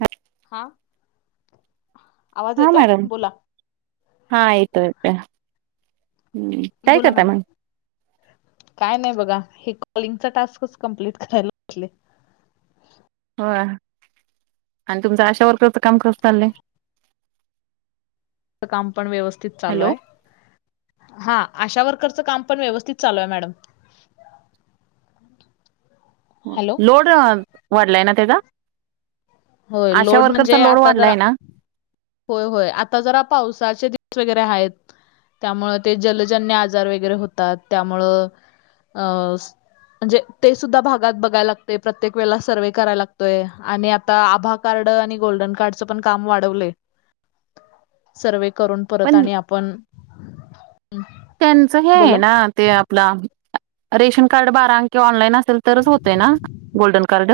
हा हा आवाज हा येतोय मॅडम बोला हा यतत हम् बोला मॅडम काय नाही बघा हे कॉलिंगचा टास्कच कमप्लीट करायला घेतलंय हो आणि तुमच अशा वर्करच काम कसं चाललंय काम पण व्यवस्थित चालू हॅलो आहे हा आशा वर्करचं काम पण व्यवस्थित चालू आहे मॅडम हॅलो लोड वाढलाय ना त्याचा होय अशा लोड वर्करचा म्हणजे लोड आता जरा वाढलाय ना होय होय आता जरा पावसाचे दिस वगैरे आहेत त्यामुळ ते जलजन्य आजार वगैरे होतात त्यामुळं अं म्हणजे ते सुद्धा भागात बघायला लागतय प्रत्येक वेळेला सर्व्हे कराय लागतोय आणि आता आभार कार्ड आणि गोल्डन कार्डच पण काम वाढवले सर्वे करून परत पण आणि आपण त्यांच हे बोला आहे ना ते आपलं रेशन कार्ड बारा कि ऑनलाईन अस ल तरच होतय ना गोल्डन कार्ड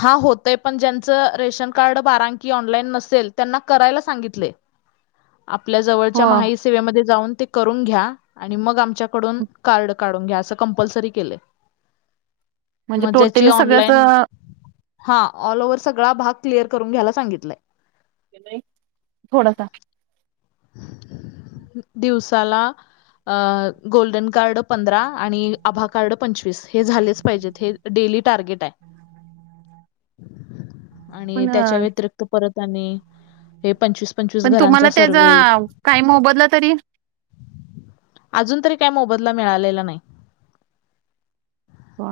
हा होतय पण ज्यांचं रेशन कार्ड बारांकी ऑनलाईन नसेल त्यांना करायला सांगितले [inaudible] आपल्या जवळच्या हो माई सेवेमध्ये जाऊन ते करून घ्या आणि मग आमच्याकडून कार्ड काढून घ्या असं कंपल्सरी केलंय म्हणजे म ज्याचे टोटली सगळ्याच ऑनलाईन हा ऑल ओव्हर सगळा भाग क्लिअर करून घ्यायला सांगितलंय घेताय थोडासा [inaudible] दिवसाला अ गोल्डन कार्ड पंधरा आणि आभा कार्ड पंचवीस हे झालेच पाहिजेत हे डेली टार्गेट आहे. आणि पण त्याच्या व्यतिरिक्त परत आणि हे पंचवीस पंचवीस घरांचा स काम काही मोबदला तरी अजून तरी काय मोबदला मिळालेला नाही. हो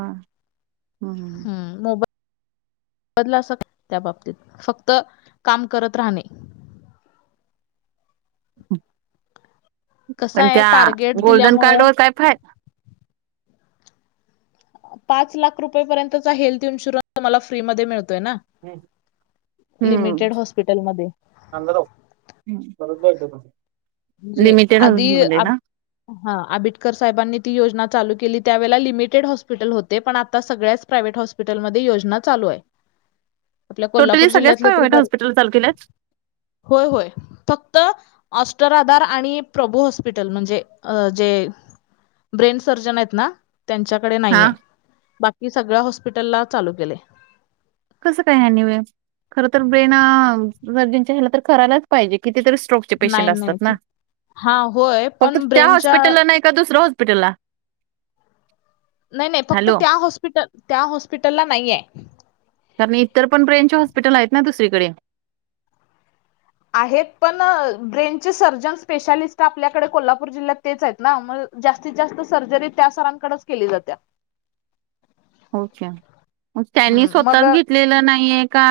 हम् [unintelligible] मोब बदला त्या बाबतीत फक्त काम करत राहणे. कसं पण आहे त्या टार्गेट गोल्डन कार्ड दिल्यामुळं वर काय फाय पाच लाख रुपयेपर्यंतचा हेल्थ इन्शुरन्स तुम्हाला फ्री मध्ये मिळतोय ना. लिमिटेड हॉस्पिटल मध्ये थांब जरा परत जायचं का म्हणजे लिमिटेड आहे आधी म्हणली ना. हा आंबिडकर साहेबांनी ती योजना चालू केली त्यावेळेला लिमिटेड हॉस्पिटल होते पण आता सगळ्याच प्रायव्हेट हॉस्पिट हॅस्पिटल मध्ये योजना चालू ये. टोटली सगळ्याच प्रायव्हेट हॉस्पिटला चालू केल्यात? हो होय फक्त उत्तर आधार आणि प्रभू हॉस्पिटल म्हणजे जे ब्रेन सर्जन आहेत ना त्यांच्याकडे हा. नाहीये बाकी सगळ्या हॉस्पिटला चालू केले. कसं काय हा नियम खर तर ब्रेन अ सर्जन ह्याला तर करायलाच पाहिजे कितीतरी स्ट्रोक् पेशंट नाही असतात नाही ती ना हां होय फक्त पण त्या ब्रेनच्या हॉस्पिटलला नाही का दुसऱ्या हॉस्पिटलला नाही नाही फक्त हॅलो त्या हॉस्पिटल त्या हॉस्पिटलला नाहीये. आणि इतर पण ब्रेनचे हॉस्पिटल आहेत ना दुसरीकडे आहेत पण ब्रेनचे सर्जन स्पेशालिस्ट आपल्याकडे कोल्हापूर जिल्ह्यात तेच आहेत ना मग जास्तीत जास्त सर्जरी त्या सरांकडेच केली जात्या. ओके म त्यांनी मग स्वतःच घेतलेलं नाहीये का?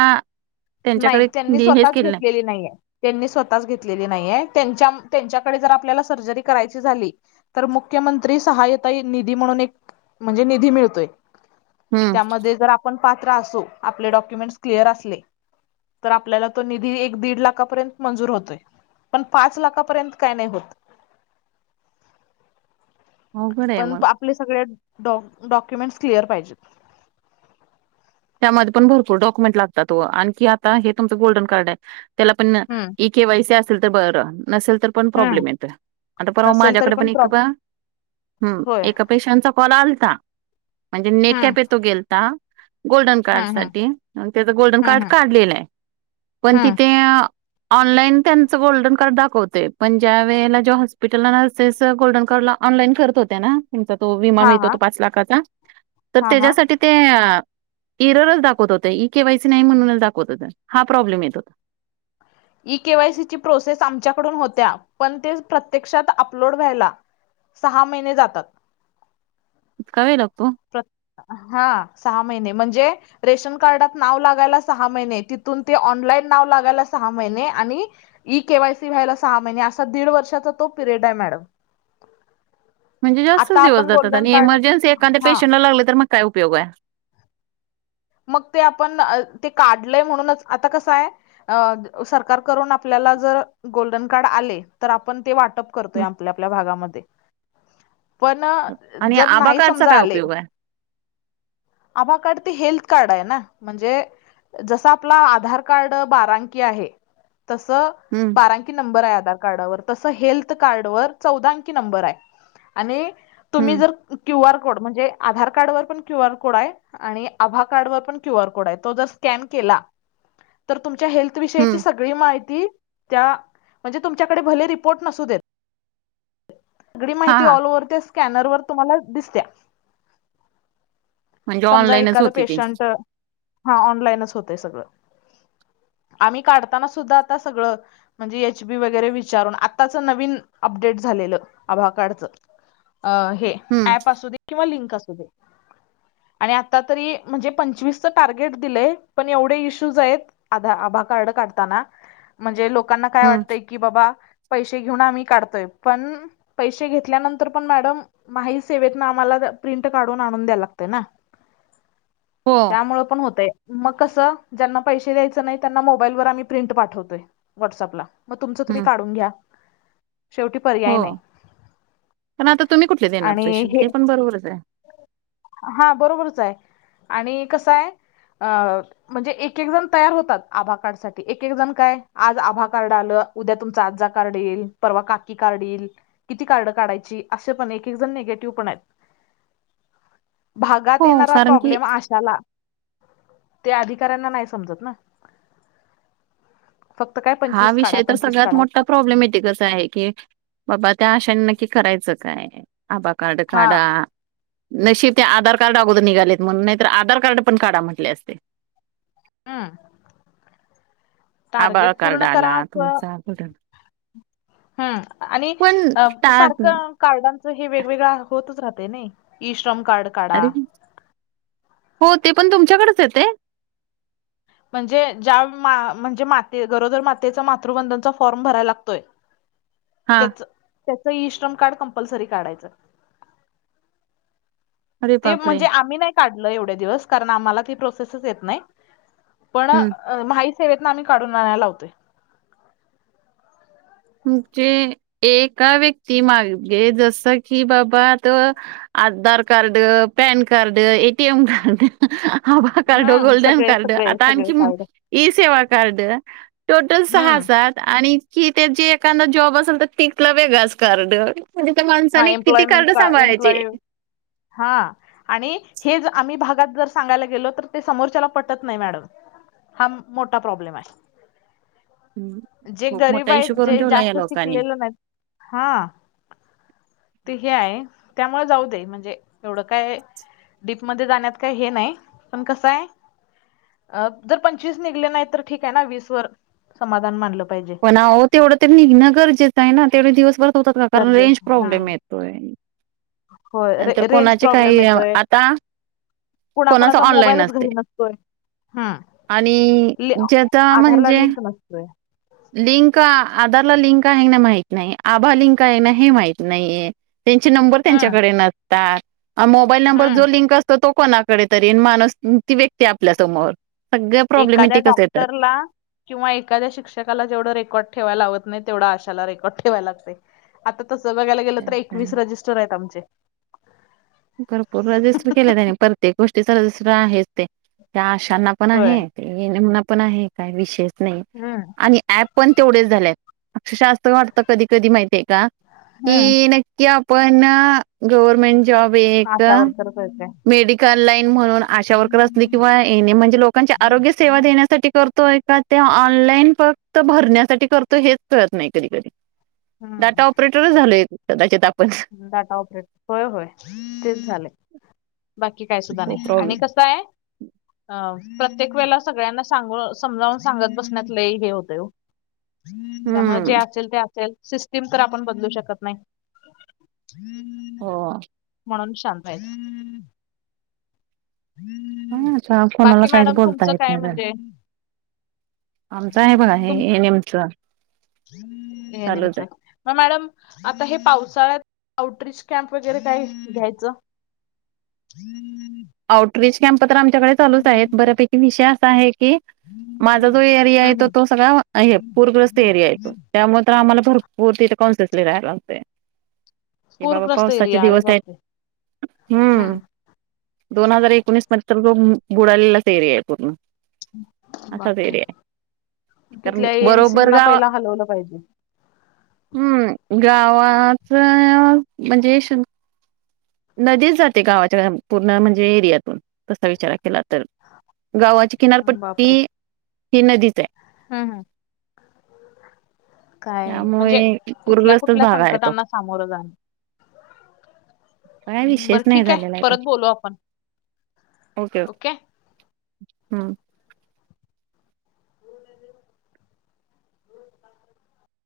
नाही त्यांच्याकडे त्यांनी दि- हेच स्वतःच केलं नाही? घेतलेली नाहीये. त्यांनी स्वतःच घेतलेली नाहीेये त्यांच्या- त्यांच्याकडे जर आपल्याला सर्जरी करायची झाली तर मुख्यमंत्री सहाय्यता निधी म्हणून एक म्हणजे निधी मिळतोय. हम्म त्यामध्ये जर आपण पात्र असू आपले डॉक्युमेंटस क्लिअर असले तर आपल्याला तो निधी एक दीड लाखापर्यंत मंजूर होतोय. पण पाच लाखापर्यंत काय नाही होत. [inaudible] अवघड आहे पण मग. आपले सगळे डाॅ- डॉक्युमेंट क्लिअर पाहिजेत. त्यामध्ये पण भरपूर डॉक्युमेंट लागतात व आणखी आता हे तुमचं गोल्डन कार्डये त्याला पण हम्म ई केवायसी असेल तर बर नसेल तर पण हम्म. प्रॉब्लेम येतय आता परवा नसेल तरी माझ्याकडे पण प्रॉब एकदा हम होय. एक पेशंटचा कॉल आलता म्हणजे नेट हम्म कॅपेत तो गेलता गोल्डन कार्ड हम्म हम्म साठी त्याच गोल्डन कार्ड हम्म हम्म काढलेलं आहे पण हम्म. तिथे अअ ऑनलाईन त्यांचं गोल्डन कार्ड दाखवतय पण ज्या वेळेला ज्या हॉस्पिटलला नर्सेस गोल्डन कार्ड ला ऑनलाईन करत होत्या ना तुमचा तो विमा हा मिळतो हा तो पाच लाखाचा तर हा हा. त्याज्यासाठी ते अअ एररच दाखवत होते ई केवायसी नाही म्हणनूच दाखवत होते हा प्रॉब्लेम येत होता. ई केवायसी ची प्रोसेस आमच्याकडून होत्या पण ते प्रत्यक्षात अपलोड व्हायला सहा महिने जातात. इतका वेळ लागतो. हा सहा महिने म्हणजे रेशन कार्डात नाव लागायला सहा महिने. तिथून ते ऑनलाईन नाव लागायला सहा महिने आणि- ई के वाय सी व्हायला सहा महिने. असा दीड वर्षाचा तो पिरियड आहे मॅडम. म्हणजे आता जास्तच दिवस आपण जातात. गोल्डन आणि कार्ड इमर्जन्सी एखाद्या हा पेशंटला लागले तर मग काय उपयोग आहे. मग ते आपण ते काढलय म्हणूनच आता कसं आहे? अ. सरकार करून आपल्याला जर गोल्डन कार्ड आले तर आपण ते वाट- -प करतोय. हं. आपल्या आपल्या भागामध्ये. पण आणि जर आभा नाही कार्डचा समजा काय आले. उपयोग आहे? आभा कार्ड त हेल्थ- कार्ड आहे ना? म्हणजे- जस आपला आधार कार्ड बारांकी आहे. तस हं, बारांकी- -कि नंबर आहे आधार कार्डवर. तस् हेल्थ कार्ड वर चवदा अंकी नंबर आहे आणि- तुम्ही हं. जर क्यू आर कोड म्हणजे, आधार कार्ड वर पण क्यू आर कोड आहे आणि आभा- कार्ड वर पण क्यू आर कोड आहे. तो जर स्कॅन केला तर तुमच्या हेल्थ विषयीची हं, सग - -ळी माहिती त्या, म्हणजे तुमच्याकडे भले रिपोर्ट नसू देत- सगळी हां, माहिती हां. ऑल ओव्हर त्या स्कॅनर वर तुम्हाला दिसत्या. म्हणजे समजा ऑनलाईनच एखादं होते ती. पेशंट हा. ऑनलाईनच होतय सगळं. आम्ही काढताना सुद्धा आता सगळं- म्हणजे एच बी वगैरे विचारून. आत्ताच नवीन अपडेट झालेलं आभा कार्डच. अ हे हं, ऍप असुदे किंवा लिंक असुदे. आणि आत्ता तरी - म्हणजे पंचवीसच टार्गेट दिलंय पण एवढे इश्यूज आहेत. आभा आभा कार्ड काढताना. म्हणजे लोकांना काय हं. वाटतंय - की बाबा पैसे घेऊन आम्ही काढतोय. पण- पैसे घेतल्यानंतर पण मॅडम माही सेवेतन आम्हाला प्रिंट काढून आणून द्याला लागत ना? हो, मूळ होत मग कस? ज्यांना पैसे द्यायचं नाही त्यांना मोबाईलवर आम्ही प्रिंट पाठवतोय. व्हॉट्सअपला. मग तुमचं तुम्ही हं, काढून घ्या. शेवटी हो. पर्याय नाही पण आता तुम्ही कुठले देणार आणि पैसे? ते पण बरोबरच आहे. हां. बरोबरच आहे. आणि कसं आहे? अ - म्हणजे एक एक जण तयार होतात. आभा कार्डसाठी एक एक जण काय आज आभा कार्ड आलं. उद्या तुमचा आज्जा कार्ड येईल. परवा काकी कार्ड येईल. किती कार्ड काढायची? असे पण एक एक जण निगेटिव्ह पण आहेत. [inaudible] भागात हो, येणारा कारण प्रॉब - की आशाला ते अधिकाऱ्यांना नाही समजत ना? फक्त काय हा पंचवीस काढा विषय तर पंचवीस सगळ्यात काढा मोठा प्रॉब्लेमॅटिकच आहे की - बाबा त्या आशांनी नक्की करायचं काय? आभा कार्ड हा काढा. नशीब ते आधार कार्ड अगोदर निघालेत म्हणून. नाही तर ते आधार कार्ड पण काढा म्हटले असते. हम्म. आबाळ टार्गेट कार्ड पूर्ण करा आला असं तुमचा कुठं - हम्म. आणि पण अ ता सारखं - कार्डांच हे वेगवेगळ होतच राहतंय नाई? ई श्रम कार्ड- काढा [unintelligible] हो ते पण तुमच्याकडेच येतंय? म्हणजे ज्या मा म्हणजे माते गरोदर मातेचं मातृबंधनचा फॉर्म भरायला लागतोय. [inaudible] त्याचं त्याचं ई-श्रम कार्ड कम्पल्सरी काढायचं. अरे ते बापरे! म्हणजे आम्ही नाही काढलं एवढे दिवस कारण आम्हाला ती प्रोसेसच येत नाही पण हं. अ महा ई सेवेतनं आम्ही काढून आणाय लावतोय. म्हणजे एका व्यक्ती मागे जसं की बाबा आता Aadhaar card, PAN card, A T M card Aadhaar card, हम्म गोल्डन सगळे कार्ड सगळे आता सगळे आणखी card e Seva card. Total सहा हम्म हजार. आणि की त्यांचे एखादा जॉब असेल तर तिकलं वेगळंच कार्ड. म्हणजे त्या हा माणसाने किती कार्ड सांभाळायचे? हां. आणि हे ज आम्ही भागात जर सांगायला गेलो तर ते समोरच्याला पटत नाही मॅडम. हा मोठा प्रॉब्लेम आहे. हं, जे खूप गरीब मोठा इश्यू आहेत करून जे ठेवला या जास्त लोकांनी. शिकलेलं नाहीत हां. ते हे आहे त्यामुळे जाऊ दे म्हणजे एवढं काय डीपमध्ये जाण्यात काय हे नाही पण कसं आहे अ जर पंचवीस निघले नाहीत तर ठीक आहे ना वीस वर समाधान मानलं पाहिजे. ना हो तेवढं तर निघणं गरजेचं आहे ना? तेवढे दिवसभरात होतात का? तर कारण जे- रेंज प्रॉब्लेम येतोय. हो रे नंतर रेंज कोणाचे प्रॉब्लेम काही येतोय आता कोणाच कुणाकुणाचा ऑनलाईन मोबाईलच असते घरी नसतोय. हां आणि ली ज्याचा आधारला म्हणजे लिंक नसतोय. लिंक आधारला लिंक आहे का नाही माहित नाही. आभा लिंक आहे ना हे माहित नाहीये. त्यांचे नंबर हम्म त्यांच्याकडे नसतात अ मोबाईल नंबर हम्म जो लिंक अस तर तो कोणाकडे तरी [unintelligible] ती व्यक्ती आपल्यासमोर सगळे एखाद्या प्रॉब्लेमेटिकच येतात. डॉक्टरला किंवा एखाद्या शिक्षकाला जेवढं रेकॉर्डे ठेवाय लावत नाहीत तेवढा आशाला रेकॉर्ड ठेवाय लागतंय. आता तसं बघायला गेलं तर एकवीस रजिस्टर आहेत आमचे. भरपूर रजिस्टर केले त्यांनी प्रत्येक गोष्टीच रजिस्टर आहेच ते त्या आशांना पण होय आहे. ते ये म्हणा पण आहे काय विषयच नाही. हम्म. आणि ऍप पण तेवढेच झालेत अक्षरशा अस वाटतं कधी कधी माहितीय का. हम्म की नक्की आपण गव्हर्मेंट जॉब एक आशा वर्कर करते. मेडिकल लाईन म्हणून आशा वर्कर असली किंवा येणे म्हणजे लोकांची आरोग्य सेवा देण्यासाठी करतोय का ते ऑनलाईन फक्त भरण्यासाठी करतो हेच कळत नाही कधी कधी. डाटा हम्म ऑपरेटरच झालोय कदाचित आपण. डाटा ऑपरेट होय होय तेच झालंय. बाकी काय सुद्धा हो नाही प्रॉब्लेम आणि कस आहे. अ प्रत्येक वेळेला सगळ्यांना सांग समजावून सांगत बसण्यात लय हे होतंय. त्यामुळे हम्म जे असेल ते असेल सिस्टीम तर आपण बदलू शकत नाही. हम्म. हो. म्हणून शांत आहे. हाछ कोणाला बाकी काहीच मॅडम बोलता तुमचं येत काय नाही. म्हणजे आमचं आहे बघ हे हे नेमचं. एएनमच, मग मॅडम आता हे पावसाळ्यात आउटरीच कॅम्प वगैरे काय घ्यायचं. हम्म. आउटरीच कॅम्प तर आमच्याकडे चालूच आहेत बऱ्यापैकी विषय असा आहे की माझा जो एरिया आहे हम्म तो हम्म. तो सगळा पूरग्रस्त एरिया येतो त्यामुळे तर आम्हाला भरपूर मूर्तीच्या कॉनसेस लिहायलागते. क बाबा पूरग्रस्त पावसाचे एरिया अरे दिवस आहे बापरे. हम्म, दोन हजार एकोणीस मध्ये तर जो बुडालेलाच एरिया आहे पूर्ण असाच बापरे एरिया आहे कारण तिथल्या बरोबर एनसीना गाव पहिला हलवलं पाहिजे. हम्म गावाच म्हणजे श नदीच जाते गावाच्या पूर्ण म्हणजे एरियातून तसा विचार केला तर गावाची बापरे किनारपट्टी ही नदीच आहे. हम्म हम, काय त्यामुळे म्हणजे कुठल्या पूरग्रस्तच कुठल्या भाग आहे तो संकटांना सामोरं जाण काय विषयच बरं नाही ठीक आहे झालेला तो परत बोलो आपण ओके. हम्.